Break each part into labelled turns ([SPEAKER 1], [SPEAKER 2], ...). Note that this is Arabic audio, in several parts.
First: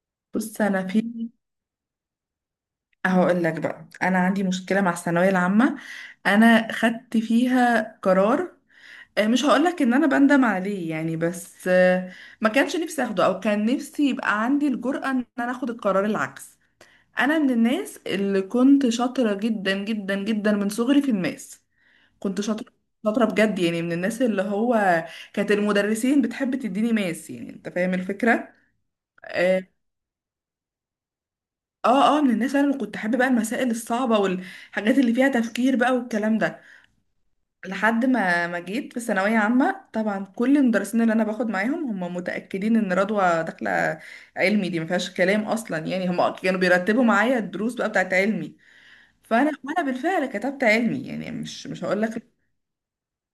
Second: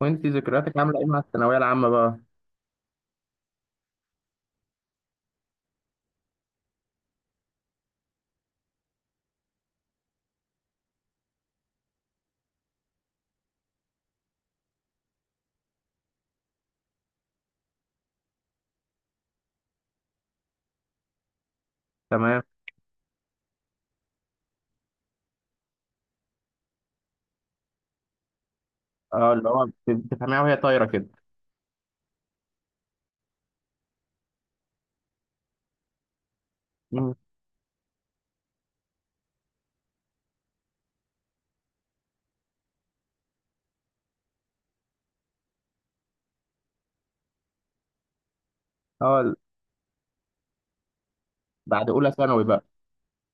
[SPEAKER 1] وانت
[SPEAKER 2] بص،
[SPEAKER 1] ذكرياتك
[SPEAKER 2] انا
[SPEAKER 1] عامله ايه مع
[SPEAKER 2] في
[SPEAKER 1] الثانويه العامه بقى؟
[SPEAKER 2] هقول لك بقى، انا عندي مشكله مع الثانويه العامه. انا خدت فيها قرار. مش هقول لك ان انا بندم عليه يعني، بس ما كانش نفسي اخده، او كان نفسي يبقى عندي الجرأة ان انا اخد القرار العكس. انا من الناس اللي كنت شاطره جدا جدا جدا من صغري في الماس. كنت
[SPEAKER 1] تمام.
[SPEAKER 2] شاطره، شاطره بجد يعني، من الناس اللي هو كانت المدرسين بتحب تديني ماس، يعني انت فاهم الفكره.
[SPEAKER 1] اه، اللي هو
[SPEAKER 2] آه،
[SPEAKER 1] بتفهميها وهي طايره كده.
[SPEAKER 2] اه من الناس انا اللي كنت حابه بقى المسائل الصعبه والحاجات اللي فيها تفكير بقى والكلام ده.
[SPEAKER 1] مم.
[SPEAKER 2] لحد ما جيت في ثانويه عامه، طبعا كل المدرسين اللي انا باخد معاهم هم متاكدين ان رضوى داخله علمي، دي ما فيهاش كلام اصلا يعني. هم كانوا بيرتبوا معايا الدروس بقى بتاعت علمي.
[SPEAKER 1] اه
[SPEAKER 2] فانا وانا بالفعل كتبت علمي يعني، مش
[SPEAKER 1] بعد
[SPEAKER 2] هقول
[SPEAKER 1] اولى
[SPEAKER 2] لك.
[SPEAKER 1] ثانوي بقى.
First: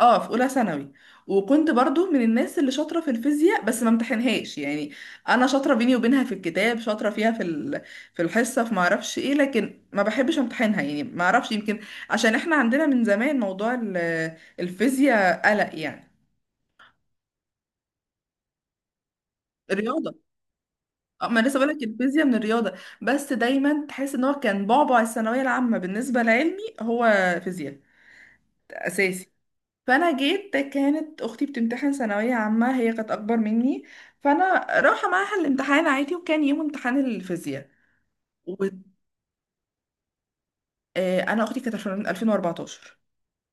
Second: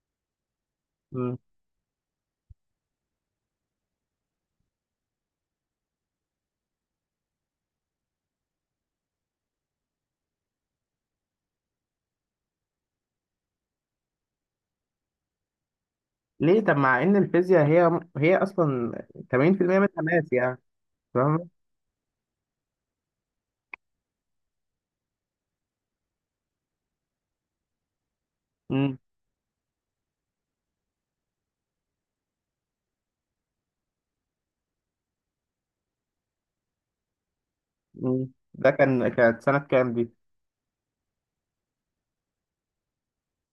[SPEAKER 2] اه، في اولى ثانوي.
[SPEAKER 1] مم.
[SPEAKER 2] وكنت برضو من الناس اللي شاطره في الفيزياء، بس ما امتحنهاش يعني. انا شاطره بيني وبينها في الكتاب، شاطره فيها في الحصه، في ما اعرفش ايه، لكن ما بحبش امتحنها يعني، ما اعرفش يمكن عشان احنا عندنا من زمان موضوع الفيزياء قلق يعني.
[SPEAKER 1] ليه؟ طب مع ان الفيزياء هي اصلا 80% منها
[SPEAKER 2] الرياضه.
[SPEAKER 1] ماس يعني،
[SPEAKER 2] ما
[SPEAKER 1] فاهم؟
[SPEAKER 2] لسه بقولك الفيزياء من الرياضه، بس دايما تحس ان هو كان بعبع الثانويه العامه بالنسبه لعلمي، هو فيزياء
[SPEAKER 1] مم.
[SPEAKER 2] اساسي. فانا جيت كانت اختي بتمتحن ثانويه عامه، هي كانت اكبر مني. فانا رايحه معاها الامتحان عادي، وكان يوم امتحان الفيزياء.
[SPEAKER 1] مم. ده كان، كانت سنه كام دي؟
[SPEAKER 2] وانا اختي كانت 2014.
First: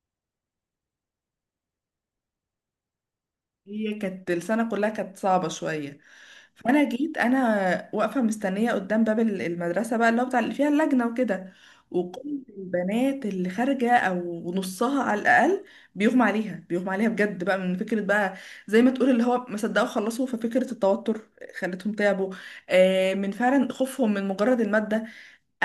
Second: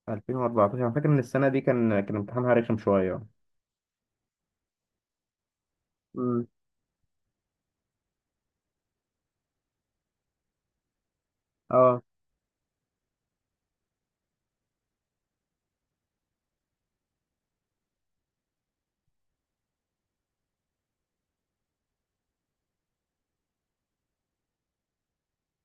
[SPEAKER 1] 2014. انا فاكر ان السنه دي كان امتحانها رخم شويه.
[SPEAKER 2] هي كانت السنة كلها كانت صعبة شوية.
[SPEAKER 1] مم.
[SPEAKER 2] فأنا جيت أنا واقفة مستنية قدام باب المدرسة بقى، اللي هو بتاع اللي فيها اللجنة وكده.
[SPEAKER 1] اه
[SPEAKER 2] وكل البنات اللي خارجة، أو نصها على الأقل، بيغمى عليها بيغمى عليها بجد بقى من فكرة بقى، زي ما تقول اللي هو ما صدقوا خلصوا. ففكرة التوتر خلتهم تعبوا، من فعلا خوفهم من مجرد المادة.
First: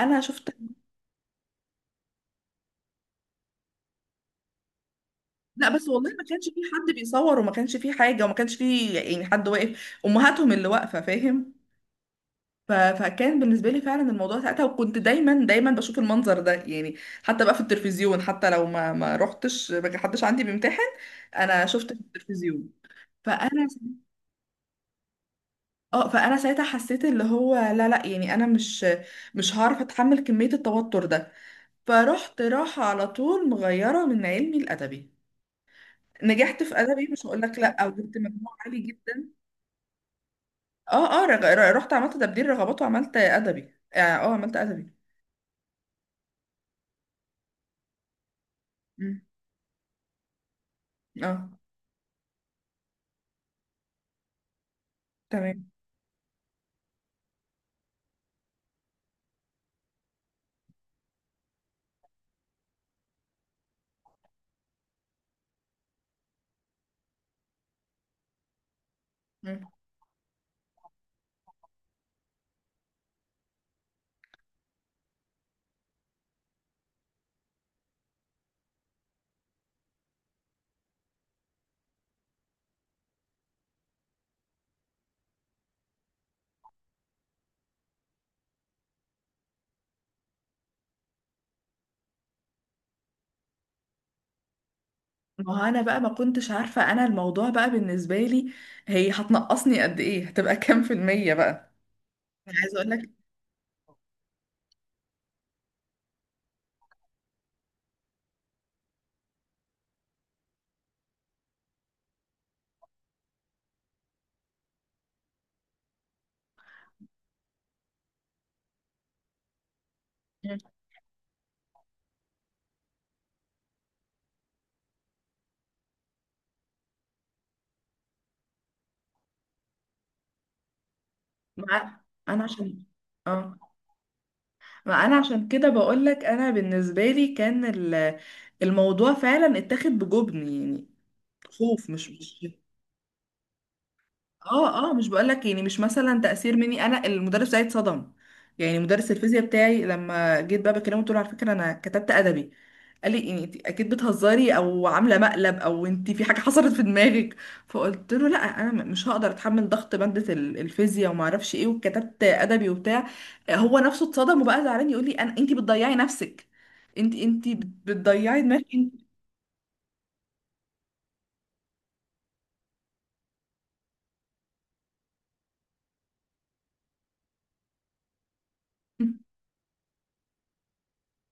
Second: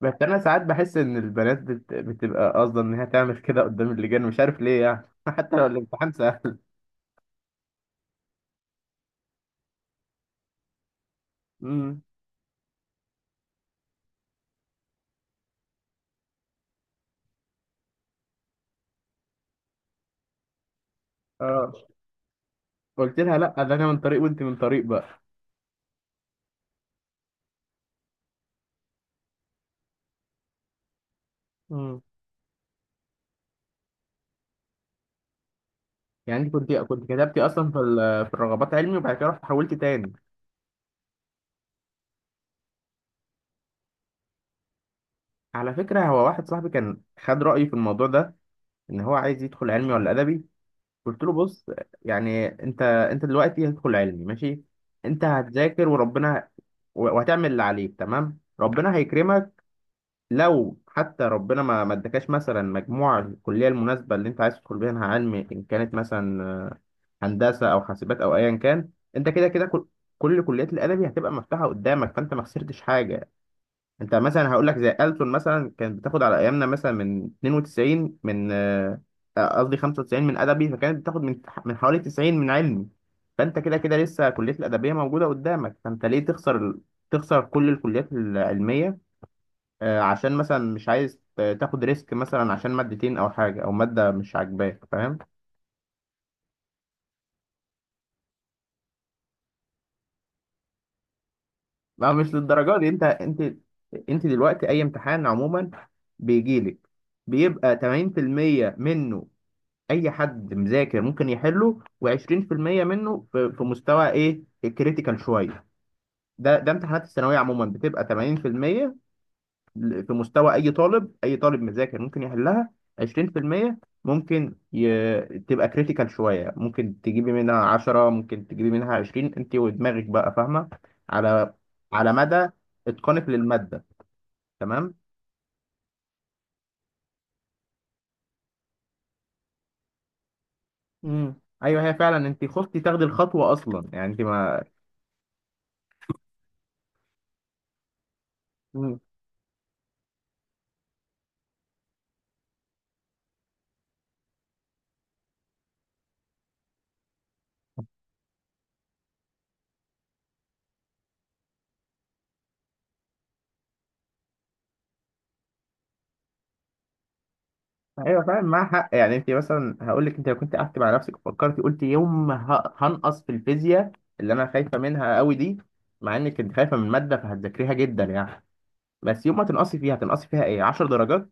[SPEAKER 1] بس انا
[SPEAKER 2] شفت.
[SPEAKER 1] ساعات بحس ان البنات بتبقى قاصده ان هي تعمل كده قدام اللجان، مش عارف ليه يعني حتى لو
[SPEAKER 2] لا بس، والله
[SPEAKER 1] الامتحان
[SPEAKER 2] ما كانش
[SPEAKER 1] سهل.
[SPEAKER 2] في حد بيصور، وما كانش في حاجة، وما كانش في يعني حد واقف، أمهاتهم اللي واقفة، فاهم.
[SPEAKER 1] مم.
[SPEAKER 2] فكان بالنسبه لي فعلا الموضوع ساعتها. وكنت دايما دايما بشوف المنظر ده يعني، حتى بقى في التلفزيون. حتى لو ما رحتش، ما حدش عندي بيمتحن، انا
[SPEAKER 1] اه
[SPEAKER 2] شفت في التلفزيون.
[SPEAKER 1] قلت لها لا،
[SPEAKER 2] فانا
[SPEAKER 1] ده انا من طريق وانت من طريق بقى.
[SPEAKER 2] اه فانا ساعتها حسيت اللي هو لا لا، يعني انا مش هعرف اتحمل كميه التوتر ده.
[SPEAKER 1] امم.
[SPEAKER 2] فرحت راحه على طول، مغيره من علمي الادبي.
[SPEAKER 1] يعني انت
[SPEAKER 2] نجحت
[SPEAKER 1] كنت
[SPEAKER 2] في
[SPEAKER 1] كنت
[SPEAKER 2] ادبي، مش هقول
[SPEAKER 1] كتبتي
[SPEAKER 2] لك
[SPEAKER 1] اصلا
[SPEAKER 2] لا، او جبت
[SPEAKER 1] في
[SPEAKER 2] مجموع
[SPEAKER 1] الرغبات
[SPEAKER 2] عالي
[SPEAKER 1] علمي، وبعد كده
[SPEAKER 2] جدا.
[SPEAKER 1] رحت حولت تاني؟
[SPEAKER 2] اه رحت عملت تبديل رغبات وعملت ادبي. عملت ادبي.
[SPEAKER 1] على فكره، هو واحد صاحبي كان خد رايي في الموضوع ده، ان هو
[SPEAKER 2] مم.
[SPEAKER 1] عايز يدخل علمي ولا ادبي. قلت له
[SPEAKER 2] اه،
[SPEAKER 1] بص، يعني انت دلوقتي هتدخل علمي، ماشي، انت
[SPEAKER 2] تمام.
[SPEAKER 1] هتذاكر وربنا، وهتعمل اللي عليك، تمام، ربنا هيكرمك. لو حتى ربنا ما ادكاش مثلا مجموع الكليه المناسبه اللي انت عايز تدخل بيها علمي، ان كانت مثلا هندسه او حاسبات او ايا كان، انت كده
[SPEAKER 2] مم.
[SPEAKER 1] كل كل كليات الادبي هتبقى مفتوحه قدامك، فانت ما خسرتش حاجه. انت مثلا هقول لك زي ألسن مثلا، كانت بتاخد على ايامنا مثلا من 92، من، قصدي 95، من ادبي، فكانت بتاخد من من حوالي 90 من علمي. فانت كده كده لسه كليه الادبيه موجوده قدامك، فانت ليه تخسر تخسر كل الكليات العلميه؟ عشان مثلا مش عايز تاخد ريسك مثلا عشان مادتين او حاجه او ماده مش عاجباك، فاهم؟
[SPEAKER 2] ما هو انا بقى ما كنتش عارفة انا، الموضوع بقى بالنسبة لي، هي هتنقصني قد ايه، هتبقى كام في المية بقى؟
[SPEAKER 1] ما هو مش
[SPEAKER 2] أنا عايزة
[SPEAKER 1] للدرجه دي،
[SPEAKER 2] اقول
[SPEAKER 1] انت
[SPEAKER 2] لك.
[SPEAKER 1] انت انت دلوقتي اي امتحان عموما بيجي لك، بيبقى 80% منه اي حد مذاكر ممكن يحله، و20% منه في في مستوى ايه، الكريتيكال شويه. ده ده امتحانات الثانويه عموما بتبقى 80% في مستوى اي طالب، اي طالب مذاكر ممكن يحلها، 20% ممكن تبقى كريتيكال شويه، ممكن تجيبي منها 10، ممكن تجيبي منها 20، انت ودماغك بقى فاهمه، على
[SPEAKER 2] مع. انا
[SPEAKER 1] مدى
[SPEAKER 2] عشان.
[SPEAKER 1] اتقانك
[SPEAKER 2] اه.
[SPEAKER 1] للماده، تمام.
[SPEAKER 2] ما انا عشان كده بقول لك، انا بالنسبة لي كان الموضوع فعلا اتاخد بجبن يعني،
[SPEAKER 1] امم. ايوه،
[SPEAKER 2] خوف،
[SPEAKER 1] هي
[SPEAKER 2] مش
[SPEAKER 1] فعلا انت
[SPEAKER 2] مش
[SPEAKER 1] خفتي تاخدي الخطوه اصلا يعني، انت ما.
[SPEAKER 2] اه اه، مش بقولك يعني، مش مثلا تأثير مني، انا المدرس بتاعي اتصدم، يعني
[SPEAKER 1] امم.
[SPEAKER 2] مدرس الفيزياء بتاعي. لما جيت بقى بكلمه، قلت له: على فكرة انا كتبت ادبي. قال لي: يعني انت اكيد بتهزري، او عامله مقلب، او انت في حاجه حصلت في دماغك. فقلت له: لا انا مش هقدر اتحمل ضغط ماده الفيزياء وما اعرفش ايه، وكتبت ادبي وبتاع. هو نفسه اتصدم وبقى زعلان، يقول لي: انا، انت بتضيعي نفسك، انت
[SPEAKER 1] ايوه، فعلا
[SPEAKER 2] بتضيعي
[SPEAKER 1] معاها
[SPEAKER 2] دماغك
[SPEAKER 1] حق
[SPEAKER 2] انت.
[SPEAKER 1] يعني. انت مثلا هقول لك، انت لو كنت قعدت مع نفسك وفكرتي، قلت يوم ما هنقص في الفيزياء اللي انا خايفه منها قوي دي، مع انك كنت خايفه من الماده فهتذاكريها جدا يعني، بس يوم ما تنقصي فيها هتنقصي فيها ايه، 10 درجات،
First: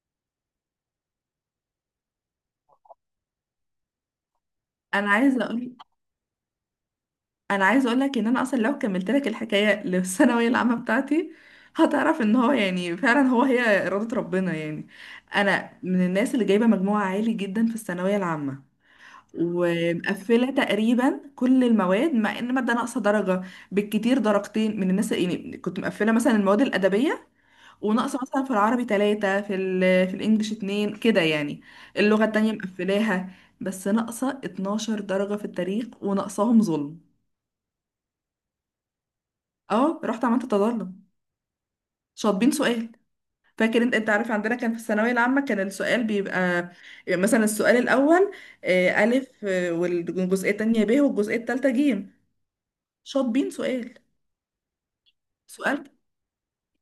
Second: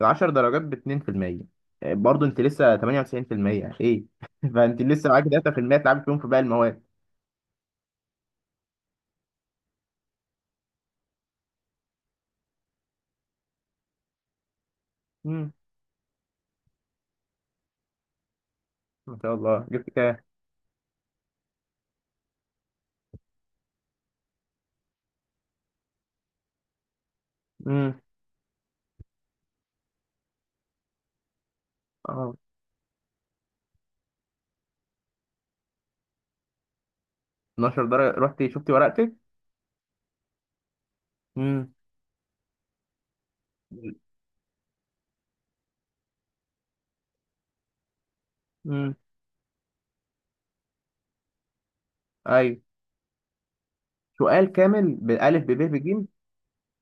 [SPEAKER 1] ال 10 درجات ب 2%، برضه انت لسه 98%، ايه فانت لسه
[SPEAKER 2] انا
[SPEAKER 1] معاكي
[SPEAKER 2] عايزه
[SPEAKER 1] 3%
[SPEAKER 2] اقول.
[SPEAKER 1] تلعبي فيهم في باقي المواد.
[SPEAKER 2] انا عايزه اقول لك ان انا اصلا لو كملت لك الحكايه للثانويه العامه بتاعتي، هتعرف ان هو يعني فعلا، هو هي اراده ربنا يعني.
[SPEAKER 1] امم.
[SPEAKER 2] انا من الناس اللي جايبه مجموع عالي جدا في الثانويه العامه،
[SPEAKER 1] ما شاء الله، جبت كام؟
[SPEAKER 2] ومقفله تقريبا كل المواد، مع ان ماده ناقصه درجه، بالكتير درجتين، من الناس يعني. كنت مقفله مثلا المواد الادبيه،
[SPEAKER 1] امم.
[SPEAKER 2] وناقصه مثلا في العربي ثلاثه، في الانجليش اتنين، كده يعني، اللغه
[SPEAKER 1] اه.
[SPEAKER 2] التانيه مقفلاها. بس ناقصه 12 درجه في التاريخ، وناقصاهم ظلم.
[SPEAKER 1] 12 درجة؟ رحتي شفتي ورقتك؟
[SPEAKER 2] اه، رحت عملت تظلم.
[SPEAKER 1] امم.
[SPEAKER 2] شاطبين سؤال. فاكر، انت عارف، عندنا كان في الثانويه العامه كان السؤال بيبقى، يعني مثلا السؤال الاول
[SPEAKER 1] امم.
[SPEAKER 2] الف، والجزئيه التانية ب، والجزئيه التالتة ج.
[SPEAKER 1] ايوه.
[SPEAKER 2] شاطبين سؤال.
[SPEAKER 1] سؤال كامل، بألف بب
[SPEAKER 2] سؤال
[SPEAKER 1] بج؟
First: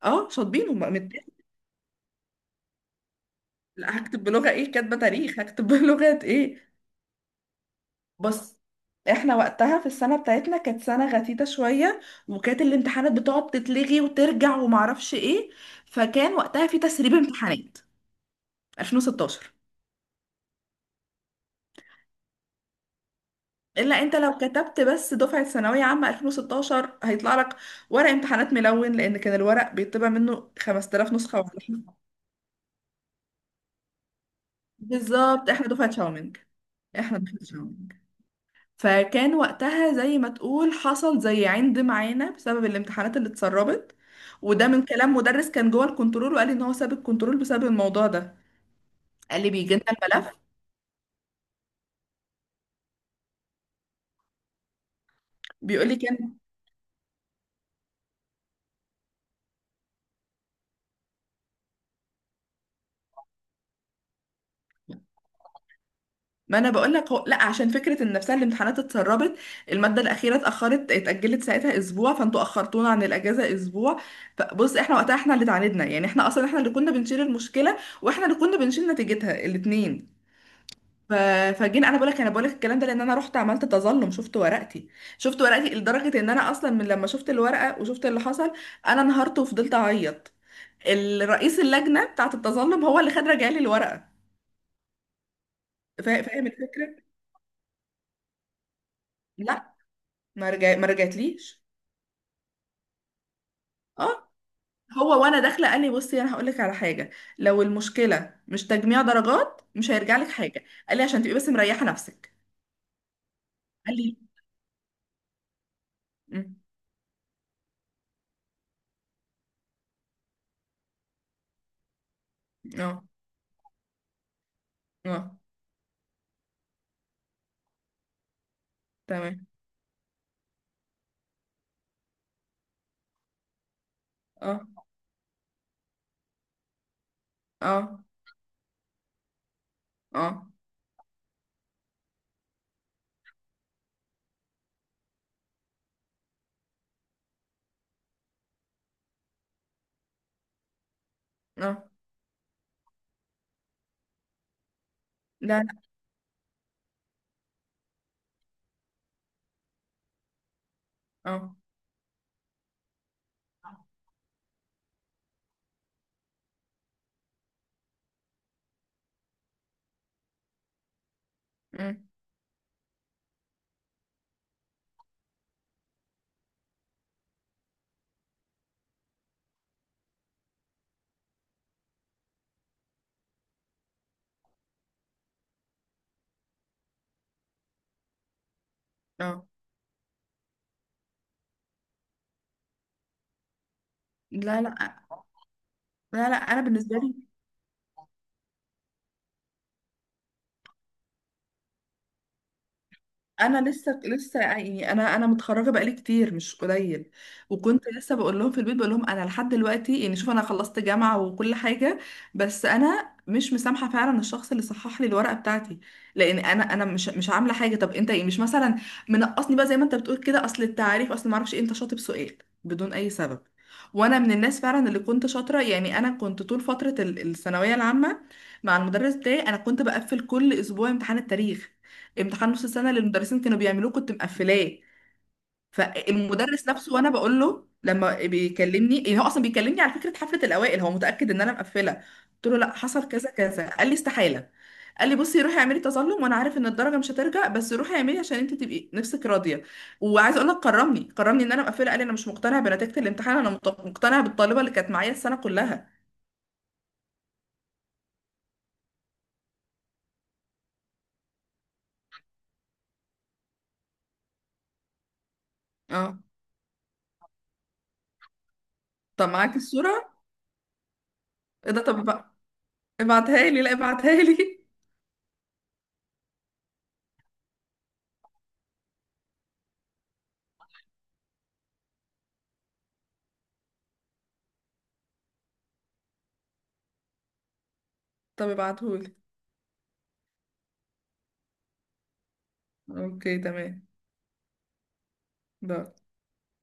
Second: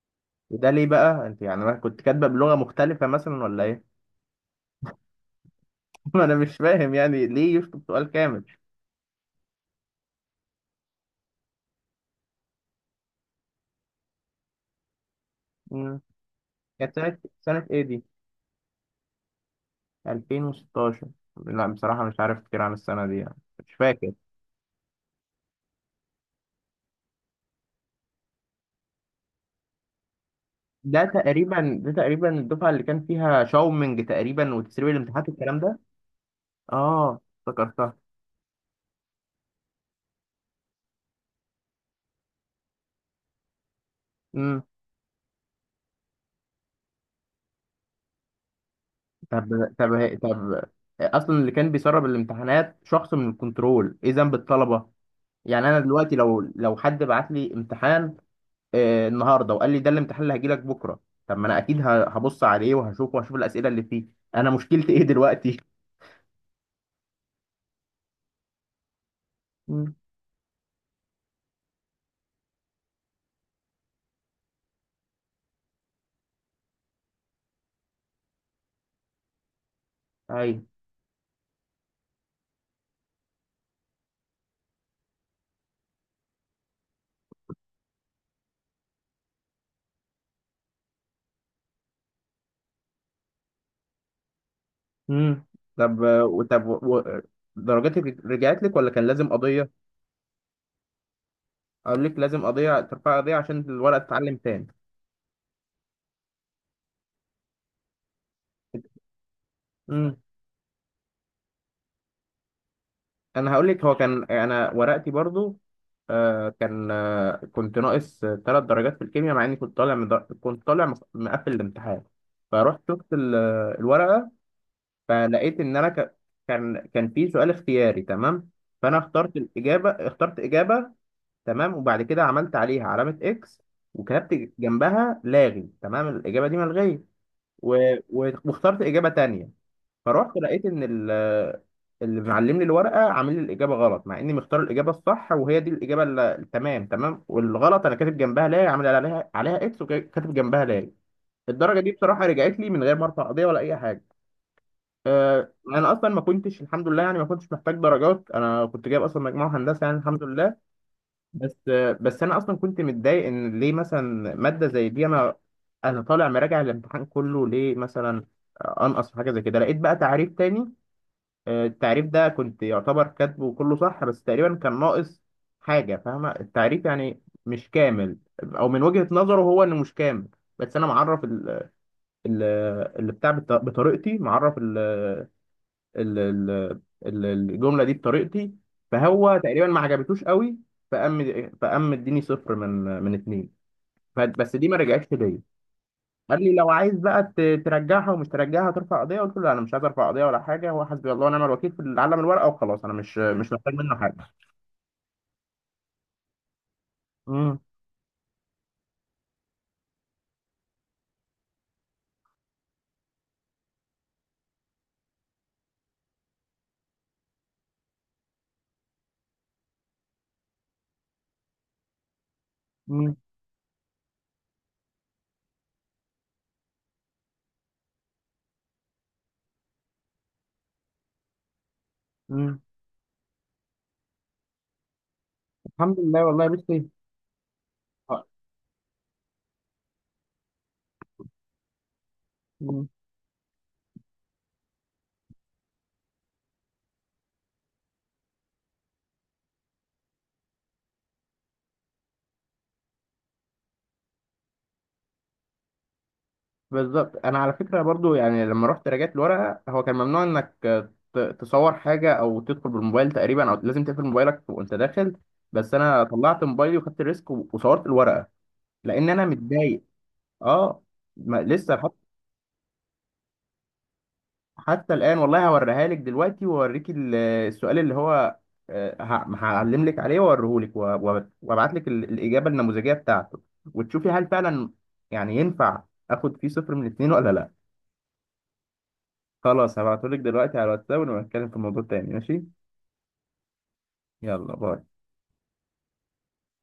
[SPEAKER 2] اه، شاطبين
[SPEAKER 1] وده ليه بقى؟
[SPEAKER 2] متاخد.
[SPEAKER 1] انت يعني أنا كنت كاتبه بلغة مختلفة مثلا ولا ايه؟
[SPEAKER 2] لا، هكتب بلغه ايه؟ كاتبه تاريخ هكتب بلغه
[SPEAKER 1] ما انا مش
[SPEAKER 2] ايه؟
[SPEAKER 1] فاهم يعني ليه يشطب سؤال كامل.
[SPEAKER 2] بص، احنا وقتها في السنه بتاعتنا كانت سنه غثيثه شويه، وكانت الامتحانات بتقعد تتلغي وترجع ومعرفش ايه.
[SPEAKER 1] امم.
[SPEAKER 2] فكان وقتها في
[SPEAKER 1] كانت
[SPEAKER 2] تسريب
[SPEAKER 1] سنة، سنة
[SPEAKER 2] امتحانات.
[SPEAKER 1] ايه دي؟
[SPEAKER 2] 2016.
[SPEAKER 1] 2016؟ لا بصراحة مش عارف كتير عن السنة دي يعني، مش
[SPEAKER 2] الا
[SPEAKER 1] فاكر.
[SPEAKER 2] انت لو كتبت بس دفعه ثانويه عامه 2016، هيطلع لك ورق امتحانات ملون، لان كان الورق بيطبع منه
[SPEAKER 1] ده
[SPEAKER 2] 5000 نسخه وعلى
[SPEAKER 1] تقريبا،
[SPEAKER 2] حسب.
[SPEAKER 1] ده تقريبا الدفعة اللي كان فيها شاومينج تقريبا، وتسريب الامتحانات
[SPEAKER 2] بالظبط،
[SPEAKER 1] والكلام
[SPEAKER 2] احنا
[SPEAKER 1] ده.
[SPEAKER 2] دفعه شاومينج. احنا
[SPEAKER 1] اه،
[SPEAKER 2] دفعه شاومينج.
[SPEAKER 1] افتكرتها.
[SPEAKER 2] فكان وقتها، زي ما تقول، حصل زي عند معانا بسبب الامتحانات اللي اتسربت.
[SPEAKER 1] امم.
[SPEAKER 2] وده من كلام مدرس كان جوه الكنترول، وقال لي ان هو ساب الكنترول بسبب الموضوع ده. قال لي:
[SPEAKER 1] طب،
[SPEAKER 2] بيجي لنا
[SPEAKER 1] طب،
[SPEAKER 2] الملف.
[SPEAKER 1] طب، اصلا اللي كان بيسرب الامتحانات شخص من الكنترول، ايه ذنب الطلبة؟ يعني انا
[SPEAKER 2] بيقول لي
[SPEAKER 1] دلوقتي
[SPEAKER 2] كان.
[SPEAKER 1] لو حد بعت لي امتحان آه النهارده وقال لي ده الامتحان اللي هيجي لك بكره، طب ما انا اكيد هبص عليه وهشوفه وهشوف الاسئله اللي فيه، انا مشكلتي ايه دلوقتي؟
[SPEAKER 2] ما انا بقول لك، هو، لا، عشان فكره ان نفسها الامتحانات اتسربت. الماده الاخيره اتاجلت ساعتها اسبوع، فانتوا اخرتونا عن الاجازه اسبوع. فبص، احنا وقتها احنا اللي اتعاندنا يعني، احنا اصلا احنا اللي كنا بنشيل المشكله، واحنا اللي كنا بنشيل نتيجتها الاثنين.
[SPEAKER 1] امم.
[SPEAKER 2] ف... فجينا. انا بقول لك الكلام ده، لان انا رحت عملت تظلم، شفت ورقتي. شفت ورقتي لدرجه ان انا اصلا، من لما شفت الورقه وشفت اللي حصل، انا انهارت وفضلت اعيط. الرئيس اللجنه بتاعه التظلم هو اللي رجع لي الورقه.
[SPEAKER 1] امم. طب
[SPEAKER 2] فاهم
[SPEAKER 1] طب
[SPEAKER 2] الفكره؟
[SPEAKER 1] درجاتك رجعت لك ولا كان لازم قضيه؟
[SPEAKER 2] لا، ما رجعتليش.
[SPEAKER 1] اقول لك لازم قضيه، ترفع قضيه عشان الورقه
[SPEAKER 2] اه،
[SPEAKER 1] تتعلم تاني.
[SPEAKER 2] هو وانا داخله قال لي: بصي، انا هقول لك على حاجه، لو المشكله مش تجميع درجات مش
[SPEAKER 1] امم.
[SPEAKER 2] هيرجع لك حاجه، قال لي، عشان تبقي بس مريحه نفسك.
[SPEAKER 1] انا هقول لك، هو
[SPEAKER 2] قال لي
[SPEAKER 1] كان انا ورقتي برضو
[SPEAKER 2] أمم.
[SPEAKER 1] كان، آه، كنت ناقص 3 درجات في الكيمياء، مع اني كنت طالع من كنت طالع مقفل الامتحان. فروحت
[SPEAKER 2] اه
[SPEAKER 1] شفت الورقه،
[SPEAKER 2] اه،
[SPEAKER 1] فلقيت ان انا كان، كان في سؤال اختياري، تمام، فانا اخترت
[SPEAKER 2] تمام.
[SPEAKER 1] الاجابه، اخترت اجابه، تمام، وبعد كده عملت عليها علامة اكس وكتبت
[SPEAKER 2] اه
[SPEAKER 1] جنبها لاغي، تمام، الإجابة دي ملغية، و...
[SPEAKER 2] اه.
[SPEAKER 1] واخترت إجابة تانية. فروحت
[SPEAKER 2] اه
[SPEAKER 1] لقيت إن اللي معلم لي الورقة عامل لي الإجابة غلط، مع إني مختار الإجابة الصح، وهي دي الإجابة التمام، تمام، والغلط أنا كاتب جنبها لاغي، عامل عليها اكس وكاتب جنبها لاغي. الدرجة
[SPEAKER 2] اه.
[SPEAKER 1] دي بصراحة رجعت لي من غير ما أرفع قضية ولا أي حاجة.
[SPEAKER 2] لا لا.
[SPEAKER 1] أنا أصلا ما كنتش، الحمد لله يعني، ما كنتش محتاج درجات، أنا كنت جايب أصلا مجموع هندسة يعني، الحمد لله.
[SPEAKER 2] اه.
[SPEAKER 1] بس، بس انا اصلا كنت متضايق، ان ليه مثلا ماده زي دي انا، انا طالع مراجع الامتحان كله، ليه مثلا انقص في حاجه زي كده؟ لقيت بقى تعريف تاني، التعريف
[SPEAKER 2] أمم.
[SPEAKER 1] ده كنت يعتبر كاتبه كله صح، بس تقريبا كان ناقص حاجه، فاهمه؟ التعريف يعني مش كامل، او من وجهه نظره هو انه مش كامل، بس انا معرف ال- اللي بتاع بطريقتي، معرف ال- ال- الجمله دي بطريقتي، فهو
[SPEAKER 2] اه.
[SPEAKER 1] تقريبا ما عجبتوش قوي، فقام مديني صفر من من اتنين. بس
[SPEAKER 2] لا
[SPEAKER 1] دي ما
[SPEAKER 2] لا
[SPEAKER 1] رجعتش ليا.
[SPEAKER 2] لا لا.
[SPEAKER 1] قال لي
[SPEAKER 2] انا
[SPEAKER 1] لو عايز
[SPEAKER 2] بالنسبه لي،
[SPEAKER 1] بقى ترجعها ومش ترجعها ترفع قضيه، قلت له لا، انا مش عايز ارفع قضيه ولا حاجه، هو حسبي الله ونعم الوكيل في العالم، الورقه وخلاص، انا مش
[SPEAKER 2] انا
[SPEAKER 1] محتاج منه
[SPEAKER 2] لسه
[SPEAKER 1] حاجه.
[SPEAKER 2] لسه يعني، انا متخرجه بقالي كتير مش قليل.
[SPEAKER 1] امم.
[SPEAKER 2] وكنت لسه بقول لهم في البيت، بقول لهم انا لحد دلوقتي يعني، شوف، انا خلصت جامعه وكل حاجه، بس انا مش مسامحه فعلا الشخص اللي صحح لي الورقه بتاعتي، لان انا مش عامله حاجه. طب انت ايه، مش مثلا منقصني بقى زي ما انت بتقول كده، اصل التعريف، اصل ما اعرفش ايه. انت شاطب سؤال بدون اي
[SPEAKER 1] امم.
[SPEAKER 2] سبب. وانا من الناس فعلا اللي كنت شاطره يعني. انا كنت طول فتره الثانويه العامه مع المدرس بتاعي، انا كنت بقفل كل اسبوع امتحان التاريخ. امتحان
[SPEAKER 1] امم.
[SPEAKER 2] نص السنه اللي المدرسين كانوا بيعملوه كنت مقفلاه.
[SPEAKER 1] الحمد لله والله يا
[SPEAKER 2] فالمدرس
[SPEAKER 1] بنتي.
[SPEAKER 2] نفسه، وانا بقول له
[SPEAKER 1] آه.
[SPEAKER 2] لما بيكلمني إيه، هو اصلا بيكلمني على فكره حفله الاوائل، هو متاكد ان انا مقفله. قلت له: لا، حصل كذا كذا. قال لي: استحاله. قال لي: بصي روحي اعملي تظلم، وانا عارف ان الدرجه مش هترجع، بس روحي اعملي عشان انت تبقي نفسك راضيه. وعايزه اقول لك، كرمني كرمني ان انا مقفله. قال لي: انا مش مقتنع بنتيجه الامتحان، انا مقتنع بالطالبه اللي كانت معايا السنه كلها.
[SPEAKER 1] بالظبط، انا على فكره برضو يعني لما رحت راجعت الورقه، هو كان ممنوع انك تصور حاجه او تدخل بالموبايل تقريبا، او لازم تقفل موبايلك وانت داخل، بس انا
[SPEAKER 2] اه.
[SPEAKER 1] طلعت موبايلي وخدت ريسك وصورت الورقه، لان انا
[SPEAKER 2] طب معاك
[SPEAKER 1] متضايق.
[SPEAKER 2] الصوره؟
[SPEAKER 1] اه، ما
[SPEAKER 2] ايه
[SPEAKER 1] لسه
[SPEAKER 2] ده؟
[SPEAKER 1] حتى،
[SPEAKER 2] طب ابعتها لي، لا، ابعتها لي.
[SPEAKER 1] حتى الان والله، هوريها لك دلوقتي واوريك السؤال اللي هو، هعلم لك عليه واوريه لك، وابعت لك الاجابه النموذجيه بتاعته، وتشوفي هل فعلا يعني ينفع اخد فيه صفر من اتنين ولا لا.
[SPEAKER 2] طب ابعتهولي.
[SPEAKER 1] خلاص، هبعتهولك دلوقتي على الواتساب، ونبقى نتكلم في الموضوع تاني، ماشي؟
[SPEAKER 2] اوكي، تمام.
[SPEAKER 1] يلا باي.
[SPEAKER 2] لا.